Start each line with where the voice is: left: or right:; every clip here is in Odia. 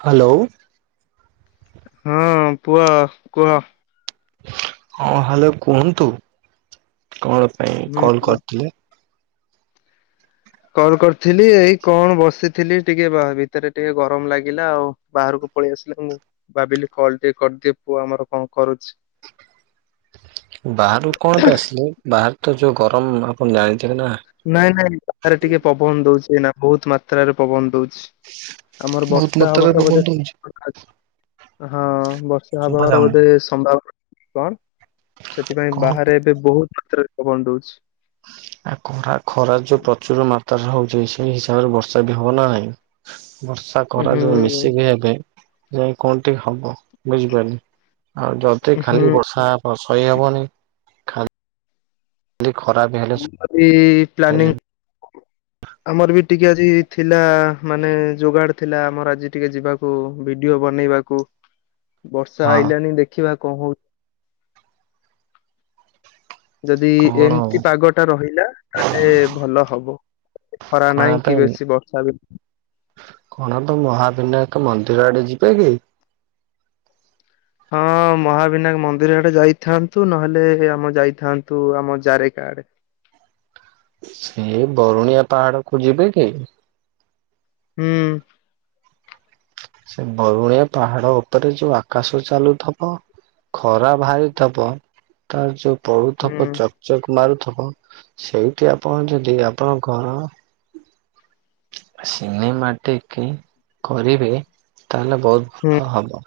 right: ହ୍ୟାଲୋ।
left: ହଁ ପୁଅ କୁହ।
right: ହଁ ହ୍ୟାଲୋ କୁହନ୍ତୁ କଣ? ପାଇଁ
left: ହୁଁ।
right: କଲ
left: ହୁଁ
right: କରିଥିଲେ?
left: କଲ କରିଥିଲି ଏଇ କଣ ବସିଥିଲି ଟିକେ ଭିତରେ ଟିକେ ଗରମ ଲାଗିଲା ଆଉ ବାହାରକୁ ପଳେଇ ଆସିଲେ ମୁଁ ଭାବିଲି କଲ ଟିକେ କରିଦିଏ ପୁଅ ଆମର କଣ କରୁଚି।
right: ବାହାରକୁ କଣ ପାଇଁ ଆସିଲେ ବାହରେ ତ ଯୋଉ ଗରମ ଆପଣ ଜାଣିଥିବେ ନା।
left: ନାଇଁ ନାଇଁ ବାହାରେ ଟିକେ ପବନ ଦଉଛି ଏଇନା ବହୁତ୍ ମାତ୍ରାରେ ପବନ ଦଉଛି। ଆମର
right: ବହୁତ
left: ବର୍ଷା
right: ମାତ୍ରାରେ
left: ହବାର
right: ପବନ
left: ବୋଧେ
right: ଦଉଛି
left: ହଁ ବର୍ଷା
right: ଶୁଭା
left: ହବାର
right: ଯାଉନି
left: ବୋଧେ ସମ୍ଭାବନା ଅଛି କଣ ସେଥିପାଇଁ
right: କଣ
left: ବାହାରେ ଏବେ ବହୁତ୍ ମାତ୍ରା ରେ ପବନ ଦଉଛି।
right: ଆ ଖରା ଖରା ଯୋଉ ପ୍ରଚୁର ମାତ୍ରାରେ ହଉଛି ସେଇ ହିସାବରେ ବର୍ଷା ବି ହବ ନା ନାହିଁ। ବର୍ଷା ଖରା ଯୋଉ
left: ହୁଁ
right: ମିଶିକି ହେବେ ଯାଇ କଣ ଟିକେ ହବ। ବୁଝିପାରିଲି ଆଉ ଯଦି
left: ହୁଁ
right: ଖାଲି ବର୍ଷା ସହି ହବନି। ଖାଲି ଖରା ବି ହେଲେ
left: ଆମର ବି
right: ସହି
left: ପ୍ଲାନିଂ
right: ହବନି।
left: ଆମର ବି ଟିକେ ଆଜି ଥିଲା ମାନେ ଯୋଗାଡ଼ ଥିଲା ଆମର ଆଜି ଟିକେ ଯିବାକୁ ଭିଡିଓ ବନେଇବାକୁ। ବର୍ଷା
right: ହଁ
left: ଆଇଲାଣି ଦେଖିବା କଣ ହଉଛି। ଯଦି
right: କଣ
left: ଏମିତି ପାଗ ଟା ରହିଲା ତାହେଲେ ଭଲ ହବ। ଖରା ନାଇଁ
right: କୋଣାର୍କ
left: କି ବେଶୀ ବର୍ଷା ବି
right: କୋଣାର୍କ ମହାବିନାୟକ ମନ୍ଦିର ଆଡ଼େ ଯିବେ କି?
left: ହଁ ମହାବିନାୟକ ମନ୍ଦିର ଆଡ଼େ ଯାଇଥାନ୍ତୁ ନହେଲେ ଆମ ଯାଇଥାନ୍ତୁ ଆମ ଜାରେକା। ଆଡ଼େ।
right: ସେ ବରୁଣିଆ ପାହାଡ଼ କୁୁ ଯିବେ କି?
left: ହୁଁ।
right: ସେ ବରୁଣିଆ ପାହାଡ଼ ଉପରେ ଯୋଉ ଆକାଶ ଚାଲୁଥବ। ଖରା ଭାରିଥବ ତାର ଯୋଉ
left: ହୁଁ
right: ପଡୁଥବ ଚକ୍ ଚକ୍ ମାରୁଥବ ସେଇଠି ଆପଣ ଯଦି ଆପଣ [unintelligible] ସିିନେମା ଟିକି କରିବେ ତାହେଲେ ବହୁତ୍
left: ହୁଁ
right: ଭଲ ହବ।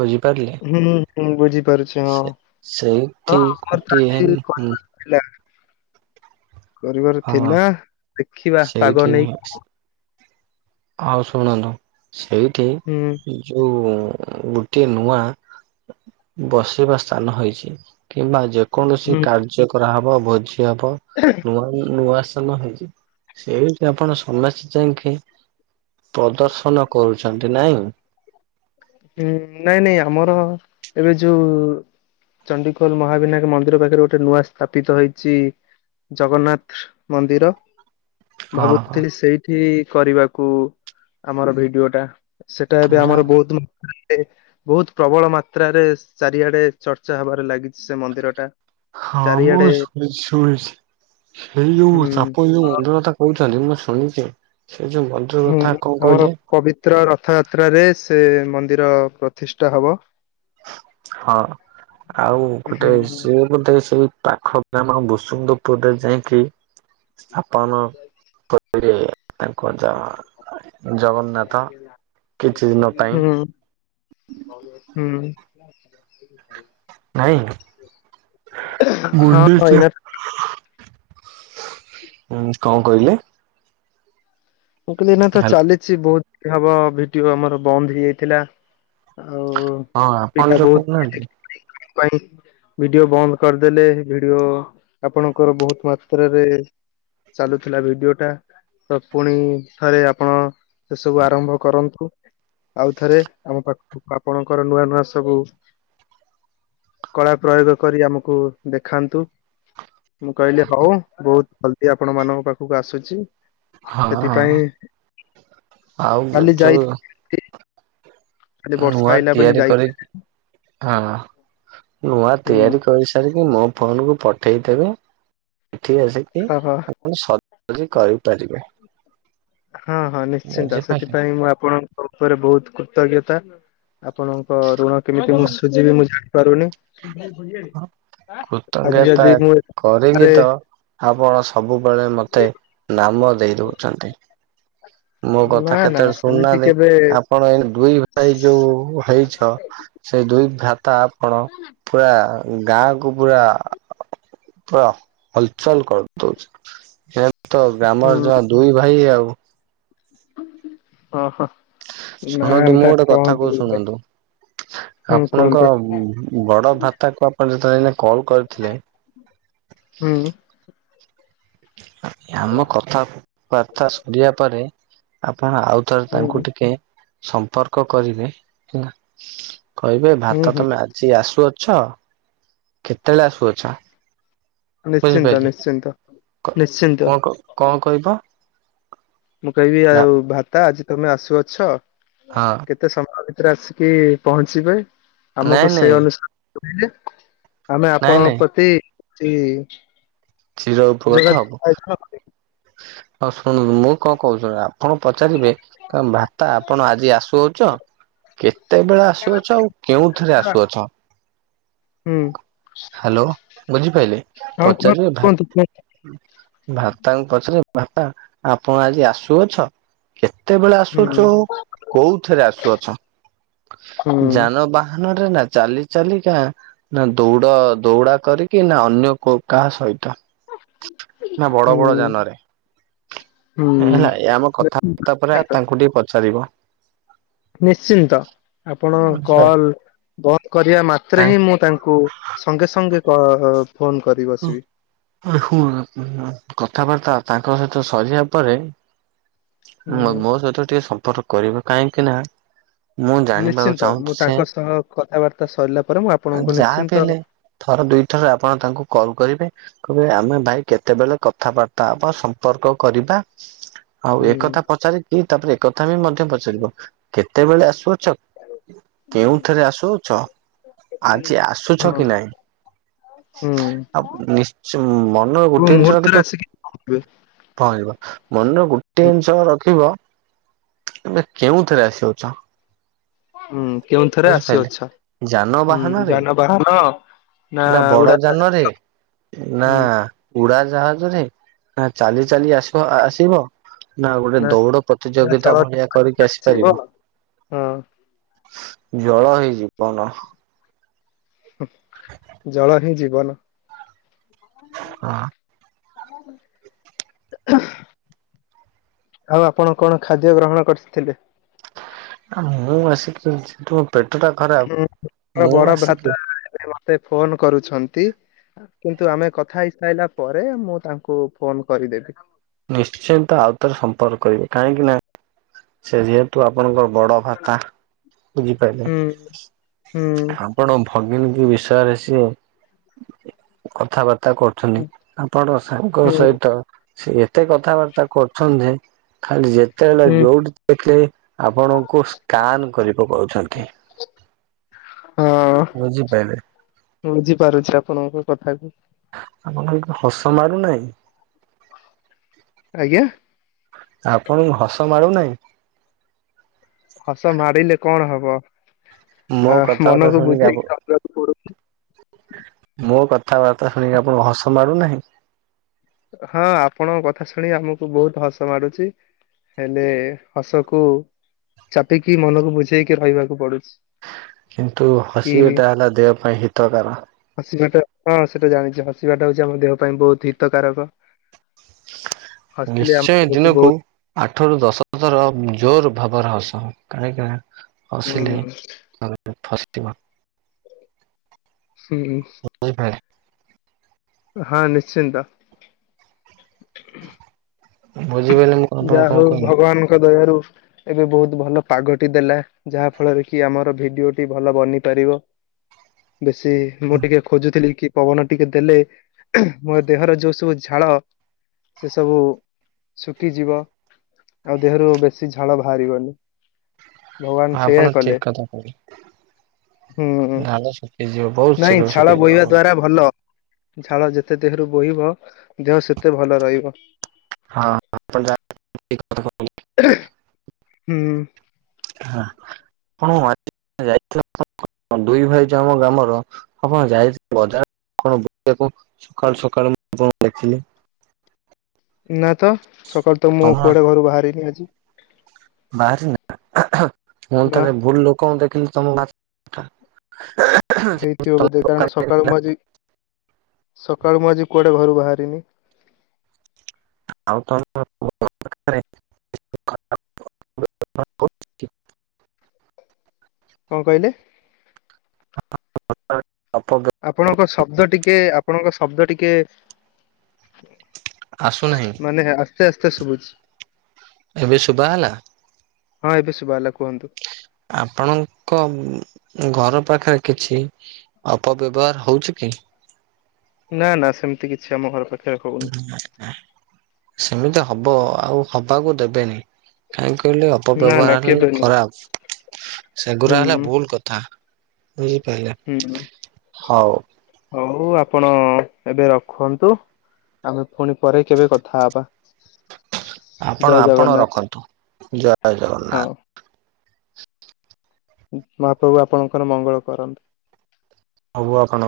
right: ବୁଝି ପାରିଲେ?
left: ମୁଁ ବୁଝିପାରୁଛି ହଁ ହଁ
right: ସେଇଠି
left: ଆମର [unintelligible]
right: ଗୋଟିଏ ହୁଁ
left: କରିବାର ଥିଲା। କରିବାର
right: ହଁ
left: ଥିଲା ଦେଖିବା ପାଗ
right: ସେଇଠି
left: ନେଇକି
right: ଆଉ ଶୁଣନ୍ତୁ ସେଇଠି
left: ହୁଁ
right: ଯୋଉ ଗୋଟିଏ ନୂଆ ବସିବା ସ୍ଥାନ ହେଇଛି କିମ୍ବା ଯେ କୌଣସି
left: ହୁଁ
right: କାର୍ଯ୍ୟ କରାହବ ଭୋଜି ହବ ନୂଆ ନୂଆ ସ ସ୍ତାନହେଇଛି ସେଠି ଆପଣ ସମେସ୍ତ ଖି ପ୍ରଦର୍ଶନ କରୁଛନ୍ତି ନାଇଁ
left: ହୁଁ ନାଇଁ ନାଇଁ ଆମର ଏବେ ଯୋଉ ଚଣ୍ଡିଖୋଲ ମହାବିନାୟ ମନ୍ଦିର ପାଖରେ ଗୋଟେ ନୂଆ ସ୍ଥାପିତ ହେଇଛି। ଜଗନ୍ନାଥ ମନ୍ଦିର
right: ହଁ ହଁ
left: ଭାବୁଥିଲି ସେଇଠି କରିବାକୁ ଆମର ଭିଡିଓ ଟା ସେଟା ଏବେ
right: ପୁରା
left: ଆମର ବହୁତ ଲୋ ବହୁତ ପ୍ରବଳ ମାତ୍ରାରେ ଚାରିଆଡେ ଚର୍ଚ୍ଚା ହବାରେ ଲାଗିଛି ସେ ମନ୍ଦିର ଟା
right: ହଁ
left: ଚାରିଆଡେ
right: ମୁହୁ ଶ ଶଇଛି ସେଇ ଯୋଉ
left: ହୁଁ
right: ସାପ ଯୋଉ ମଧୁର ତା କହୁଥାନ୍ତି ମୁଁ ଶୁଣିଛି ସେ ଯୋଉ ମନ୍ଦିର
left: ହୁଁ
right: କଥା କଣ
left: ଆମର
right: କହିଲେ
left: ପବିତ୍ର ରଥ ରଥଯାତ୍ରାରେ ସେ ମନ୍ଦିର ପ୍ରତିଷ୍ଠା ହବ।
right: ହଁ ଆଉ
left: ହୁଁ
right: ଗୋଟେ ସିଏ ବୋଧେ ସେଇ ପାଖ ବା ସୁନ୍ଦପୁରରେ ଯାଇକି ସ୍ଥାପନ ସେରେ ତାଙ୍କ ଯା ଦିନ
left: ହୁ
right: ପାଇଁ
left: ହୁଁ [inaudible]
right: ନାଇଁ
left: ହଁ
right: ଗୁଡୁ
left: ହଁ
right: ହୁଁ
left: ଏଇନା
right: କଣ କହିଲେ
left: ମୁଁ କହିଲି ନା ତ
right: ହାଲ୍
left: ଚାଲିଛି ବହୁତ ହବ ଭିଡିଓ ଆମର ବନ୍ଦ ହେଇଯାଇଥିଲା। ଆଉ
right: ହଁ ଆପଣ
left: ପିତା
right: ଯୋଉ
left: ବହୁତ
right: କହୁନାହାନ୍ତି
left: ପାଇଁ ଭିଡିଓ ବନ୍ଦ କରିଦେଲେ ଭିଡିଓ ଆପଣଙ୍କର ବହୁତ ମାତ୍ରରେ ଚାଲୁଥିଲା ଭିଡିଓ ଟା ସ ପୁଣି ଥରେ ଆପଣ ସେସବୁ ଆରମ୍ଭ କରନ୍ତୁ। ଆଉଥରେ ଆମ ପାଖକୁ କୁ ଆପଣଙ୍କର ନୂଆ ନୂଆ ସବୁ କଳା ପ୍ରୟୋଗ କରି ଆମକୁ ଦେଖାନ୍ତୁ। ମୁଁ କହିଲି ହଉ ବହୁତ ଜଲଦି ଆପଣ ମାନଙ୍କ ପାଖକୁ ଆସୁଛି।
right: ହଁ
left: ସେଥିପାଇଁ
right: ହଁ ଆଉ
left: କାଲି ଯାଇ
right: ଯୋଉ
left: ବର୍ଷା
right: ନୂଆ
left: ଆଇଲା ବୋଲି
right: ତିଆରି
left: ଯାଇ
right: କରିି ହଁ ନୂଆ
left: ହୁଁ
right: ତିଆରି କରିସାରିକି ମୋ ଫୋନକୁୁ ପଠେଇଦେବେ ଏଠି ଆସିକି
left: ହଁ ହଁ
right: ଆପଣ ସଜି କରିପାରିବେ
left: ହଁ ହଁ ନିଶ୍ଚିନ୍ତ
right: ବୁଝିପାରିଲେ
left: ସେଥିପାଇଁ ମୁଁ ଆପଣଙ୍କ ଉପରେ ବହୁତ କୁ କୃତଜ୍ଞତା ଆପଣଙ୍କ ଋଣ କେମିତି
right: ହଉ
left: ମୁଁ ସୁଝିବି ମୁଁ ଜାଣି ପାରୁନି। ଆଜି
right: କୃତଜ୍ଞତା
left: ଯଦି
right: କରିକି
left: ମୁଁରେ
right: ତ ଆପଣ ସବୁବେଳେ ମତେ ନାମ ଦେଇ ଦଉଛନ୍ତି। ମୋ
left: ନା
right: କଥା
left: ନା
right: କେତେବେଳେ
left: ସେମିତି
right: ଶୁଣୁନାହାନ୍ତି
left: କେବେ
right: ଆପଣ ଏ ଦୁଇ ଭାଇ ଯୋଉ ହେଇଛ ସେଇ ଦୁଇ ଭ୍ରାତା ଆପଣ ପୁରା ଗାଁ କୁ ପୁରା ପୁରା ହଲଚଲ କରି ଦଉଛି ତ
left: ହୁଁ
right: ଗ୍ରାମର ଜ ଦୁଇ ଭାଇ ଆଉ।
left: ହହୋ ନା
right: ଶୁଣନ୍ତୁ ମୁଁ
left: ନା
right: ଗୋଟେ କଥା
left: କହନ୍ତୁ
right: କହୁଛି
left: ମତେ
right: ଶୁଣନ୍ତୁ। ଆପଣଙ୍କ ବଡ ଭ୍ରାତା କୁ ଆପଣ ଯେତେବେଳେ କଲ କରିଥିଲେ।
left: ହୁଁ
right: ଆମ କଥାବାର୍ତ୍ତା ଶୁରିବା ପରେ ଆପା ଅଣ ଆଉଥରେ
left: ହୁଁ
right: ତାଙ୍କୁ ଟିକେ ସମ୍ପର୍କ କରିବେ ହେଲା। କହିବେ
left: ହୁଁ
right: ଭ୍ରାତା
left: ହୁଁ
right: ତମେ ଆଜି ଆସୁ ଅଛ କେତେବେଳେ ଆସୁ ଅଛ?
left: ନିଶ୍ଚିନ୍ତ ନିଶ୍ଚିନ୍ତ ନିଶ୍ଚିନ୍ତ
right: କଣ କଣ କଣ କହିବ?
left: ମୁଁ କହିବି
right: ନା
left: ଆଉ ଭ୍ରାତା ଆଜି ତମେ ଆସୁ ଅଛ
right: ହଁ
left: କେତେ ସମୟ ରେ ଆସିକି ପହଞ୍ଚିବେ
right: ନାଇଁ
left: ଆମକୁ ସେଇ
right: ନାଇଁ
left: ଅନୁସାରେ କହିବେ ଆମେ
right: ନାଇଁ
left: ଆପଣଙ୍କ
right: ନାଇଁ
left: ପ୍ରତି ଚି
right: ଚିରୋଉପକୃତ ହବୁ। ହଁ ଶୁଣୁ ମୁଁ କଣ କହୁଛି ଆପଣ ପଚାରିବେ ଭ୍ରାତା ଆପଣ ଆଜି ଆସୁ ଛ କେତେବେଳେ ଆସୁଅଛ ଆଉ କେଉଁଥିରେ ଆସୁଅଛ।
left: ହୁଁ
right: ହାଲୋ ବୁଝିପାଇଲେ
left: ହଁ କୁହନ୍ତୁ
right: ପଚାରିବେ
left: କୁହନ୍ତୁ କୁହନ୍ତୁ
right: ଭ୍ରାତାକୁଂ ପଚାରିରେ ଭ୍ରାତା ଆପଣ ଆଜି ଆସୁଅଛ କେ କେତେବେଳେ ଆସୁଅଛ
left: ହୁଁ
right: ଆଉ କୋଉଥିରେ ଆସୁଅଛ
left: ହୁଁ
right: ଯାନବାହାନ ନା ଚାଲି ଚାଲି କା ନା ଦୌଡ ଦୌଡା କରିକି ନା ଅନ୍ୟ କ କାହା ସହିତ। ନା ବଡ
left: ହୁଁ
right: ବଡ ଯାନରେ
left: ହୁଁ
right: ହେଲା ଆମ କଥାବାର୍ତ୍ତା ପରେ ତାଙ୍କୁ ଟିକେ ପଚାରିବ।
left: ନିଶ୍ଚିନ୍ତ ଆପଣ
right: ଆଚ୍ଛା।
left: କଲ ବନ୍ଦ କରିବା ମାତ୍ରେ ହିଁ ମୁଁ ତାଙ୍କୁ ସଙ୍ଗେ ସଙ୍ଗେ କ ଫୋନ କରି ବସିବି।
right: ହୁ କଥାବାର୍ତ୍ତା ତାଙ୍କ ସହିତ ସରିବା ପରେ
left: ହୁଁ
right: ମୋ ସହିତ ଟିକେ ସମ୍ପର୍କ କରିବା କାହିଁକି ନା ମୁଁ ଜାଣିବାକୁ
left: ନିଶ୍ଚିନ୍ତ
right: ଚାହୁଁଛି
left: ମୁଁ
right: ସେ
left: ତାଙ୍କ ସହ କଥାବାର୍ତ୍ତା ସରିଲା ପରେ ମୁଁ ଆପଣଙ୍କୁ
right: ଯାହା ବି
left: ନିଶ୍ଚିନ୍ତ
right: ହେଲେ ଥର ଦୁଇଥର ଆପଣ ତାଙ୍କୁ କ ଲ କରିବେ କହିବେ ଆମେ ଭାଇ କେତେବେଳେ କଥାବାର୍ତ୍ତା ହବା ସମ୍ପର୍କ କରିବା। ଆଉ
left: ହୁଁ
right: ଏକଥା ପଚାରିକି ତାପରେ ଏକଥା ବି ମଧ୍ୟ ପଚାରିବ କେତେବେଳେ ଆସୁଅ ଛ କେଉଁଥୀରେ ଆସୁଅଛ ଆଜି ଆସୁଛ
left: ହଁ
right: କି ନାଇଁ।
left: ହୁଁ।
right: ଆଉ ନି୍ଶଚ ମନର
left: କୋଉ
right: ଗୋଟିଏ ଜିନିଷର
left: ମୁହୂର୍ତ୍ତରେ ଆସିକି ପହଞ୍ଚିବେ
right: ହେଇଯିବ ମନେ ଗୋଟିଏ
left: ହୁଁ
right: ଜିନିଷ ରଖିବ ତମେ କେଉଁଥିରେ ଆସୁଅଛ।
left: ହୁଁ କେଉଁଥିରେ ଆସୁ ଅଛ ହୁଁ
right: ଯାନବାହାନରେ
left: ଯାନବାହାନ
right: ନା ବଡ ଯାନରେ, ନା
left: ହୁଁ
right: ଉଡା ଜାହାଜରେ ନା ଚାଲି ଚାଲି ଆସିବ ଆସିବ ନା ଗୋଟେ ଦୌଡ
left: ନା
right: ପ୍ରତିଯୋଗିତା
left: ଜଳ
right: ଭଳିଆ କରିକି
left: ଥିବ
right: ଆସିପାରିବ।
left: ହଁ
right: ଜଳ ହିଁ ଜୀବନ।
left: ଜଳ ହିଁ ଜୀବନ। [inaudible] ଆଉ ଆପଣ କଣ ଖାଦ୍ୟ ଗ୍ରହଣ କରିଥିଲେ।
right: ମୁଁ ଆସିକି ବସିିଛି।
left: ହୁଁ ମ ବଡ ଭ୍ରାତା ଏବେ ମତେ ଫୋନ କରୁଛନ୍ତି। କିନ୍ତୁ ଆମେ କଥା ହେଇସାଇଲା ପରେ ମୁଁ ତାଙ୍କୁ ଫୋନ କରିଦେବି।
right: ନିଶ୍ଚିନ୍ତ ଆଉଥରେ ସମ୍ପର୍କ କରିବେ କାହିଁକି ନା ସେ ଯେହେତୁ ଆ ଆପଣଙ୍କ ବଡ ଭ୍ରାତା ବୁଝିପାରିଲେ
left: ହୁଁ ହୁଁ
right: ଆପଣ ଭଗିନୀ ବିଷୟରେ ସିଏ କଥାବାର୍ତ୍ତା କରୁଛନ୍ତି ଆପଣଙ୍କ ସାଙ୍ଗ
left: ହୁଁ
right: ସହିତ ସେ ଏତେ କଥାବାର୍ତ୍ତା କରୁଛନ୍ ଯେ ଖାଲି ଯେ ଯେତେବେଳେ
left: ହୁଁ
right: ଯୋଉଠି ଦେଖିଲେ ଆପଣଙ୍କୁ ସ୍କାନ କରି ପକଉଛନ୍ତି। ବୁଝିପାରିଲେ
left: ହଁ ବୁଝିପାରୁଛି ଆପଣଙ୍କ କଥାକୁ।
right: ଆପଣଙ୍କୁ ହସ ମାଡୁନାହିଁ।
left: ଆଜ୍ଞା।
right: ଆପଣଙ୍କୁ ହସ ମାଡୁନାହିଁ।
left: ହସ ମାଡିଲେ କଣ ହବ?
right: ମୋ
left: ଆ
right: କଥାବାର୍ତ୍ତା
left: ମନକୁ
right: ଶୁଣିକି ଆପ
left: ବୁଝେଇକି ହସିବାକୁ ପଡୁଛି।
right: ମୋ କଥାବାର୍ତ୍ତା ଶୁଣିକି ଆପଣଙ୍କୁ ହସ ମାଡ଼ୁନାହିଁ।
left: ହଁ ଆପଣଙ୍କ କଥା ଶୁଣି ଆମକୁ ବହୁତ ହସ ମାଡ଼ୁଛି। ହେଲେ ହସକୁୁ ଚାପିକି ମନକୁ ବୁଝେଇକି ରହିବାକୁ ପଡ଼ୁଛି।
right: କିନ୍ତୁ ହସିବାଟା ହେଲା ଦେହ ପାଇଁ ହିତକାର।
left: ହସିବାଟା ହଁ ସେଟା ଜାଣିଛି ହସିବାଟା ହେଉଛି ଆମ ଦେହ ପାଇଁ ବହୁତ ହିତକାରକ। ହସିଲେ ଆମ
right: ନିଶ୍ଚୟ
left: ଦେହକୁ
right: ଦିନକୁ
left: ବହୁତ
right: ଆଠ ରୁ ଦଶ ଥ ର ଜୋର୍ ଭାବରେ ହସ କାହିଁକି ନା ହସିଲେ
left: ହୁଁ
right: ଫସି [inaudible]
left: ହୁଁ। ହଁ ନିଶ୍ଚିନ୍ତ
right: ବୁଝିପାରିଲେ ମୁଁ ଆପଣଙ୍କୁ
left: ଯାହା
right: କଣ
left: ହଉ
right: କହିଲି?
left: ଭଗବାନଙ୍କ ଦୟାରୁ। ଏବେ ବହୁତ ଭଲ ପାଗଟି ଦେଲା ଯାହା ଫଳରେ କି ଆମର ଭିଡିଓଟି ଭଲ ବନି ପାରିବ। ବେଶୀ ମୁଁ ଟିକେ ଖୋଜୁଥିଲି କି ପବନ ଟିକେ ଦେଲେ ମୋ ଦେହର ଯୋଉ ସବୁ ଝାଳ ସେ ସବୁ ଶୁଖିଯିବ ଆଉ ଦେହରୁ ବେଶୀ ଝାଳ ବାହାରିବନି। ଭଗବାନ ସେଇୟା
right: ଆପଣ ଠିକ
left: କଲେ।
right: କଥା କହିଲେ
left: ହୁଁ
right: ଧାନ ଶୁଖିଯିବ ବହୁତ
left: ନାଇଁ
right: ଶୀଘ୍ର
left: ଝାଳ
right: ଶୁଖିଯିବ
left: ବୋହିବା
right: ଆପଣ।
left: ଦ୍ଵାରା ଭଲ। ଝାଳ ଯେତେ ଦେହରୁ ବୋହିବ ଦେହ ସେତେ ଭଲ ରହିବ।
right: ହଁ [unintelligible]
left: ହୁଁ
right: ହୁଁ ମଝି- ରେ ଯାଇଥିଲି। ହଁ ଦୁଇ ଭାଇ ଯାଉ ଆମ ଗ୍ରାମର ଆପଣ ଯାଇ ବଜାର କଣ ବୁଲିବାକୁ ସକାଳୁ ସକାଳୁ ମୁଁ ଆପଣଙ୍କୁ ଦେଖିଲି।
left: ନା ତ ସକାଳୁ ତ ମୁଁ କୁଆଡେ ଘରୁ ବାହାରିନି ଆଜି।
right: ବାହାରି ନା ମୁୁଁ
left: ନା
right: ତାହଲେ ଭୁଲ ଲୋକଙ୍କୁ ଦେଖିଲି ତମ
left: ହେଇଥିବ ବୋଧେ କାରଣ ସକାଳୁ ମୁଁ ଆଜି। ସକାଳୁ ମୁଁ ଆଜି କୁଆଡେ ଘରୁ ବାହାରିନି।
right: ଆଉ ତ ଖଟ [unintelligible]
left: କଣ କହିଲେ?
right: [unintelligible]
left: ଆପଣଙ୍କ ଶବ୍ଦ ଟିକେ ଆପଣଙ୍କ ଶବ୍ଦ ଟିକେ।
right: ଆସୁନାହିଁ
left: ମାନେ ଆସ୍ତେ ଆସ୍ତେ ଶୁବୁଚି।
right: ଏବେ ଶୁବା ହେଲା।
left: ହଁ ଏବେ ଶୁବା ହେଲା କ
right: ଆପଣଙ୍କ। ଘର ପାଖରେ କିଛି ଅପବ୍ୟବହାର ହଉଛି କି?
left: ନା ନା ସେମିତି କିଛି ଆମ ଘର ପାଖରେ ହଉନି
right: ସେମିତି ହବ ଆଉ ହବାକୁ ଦେବେନି କାହିଁକି? ମୁଁ କହିଲି
left: ନା ନା
right: ଅପବ୍ୟବହାର
left: କେବେ
right: ହେଲେ
left: ନୁହଁ
right: ଖରାପ ସେଗୁରା ହେଲା
left: ହୁଁ
right: ଭୁଲ୍ କଥା। ବୁଝିପାରିଲେ
left: ହୁଁ
right: ହଉ
left: ହଉ ଆପଣ ଏବେ ରଖନ୍ତୁ। ଆମେ ପୁଣି ପରେ କେବେ କଥା ହବା। ଜୟ
right: ଆପଣ ଆପଣ
left: ଜଗନ୍ନାଥ
right: ରଖନ୍ତୁ ଜୟ
left: ହଁ
right: ଜଗନ୍ନାଥ।
left: ମହାପ୍ରଭୁ ଆପଣଙ୍କର ମଙ୍ଗଳ କରନ୍ତୁ।
right: ହବୁ ଆ କଣ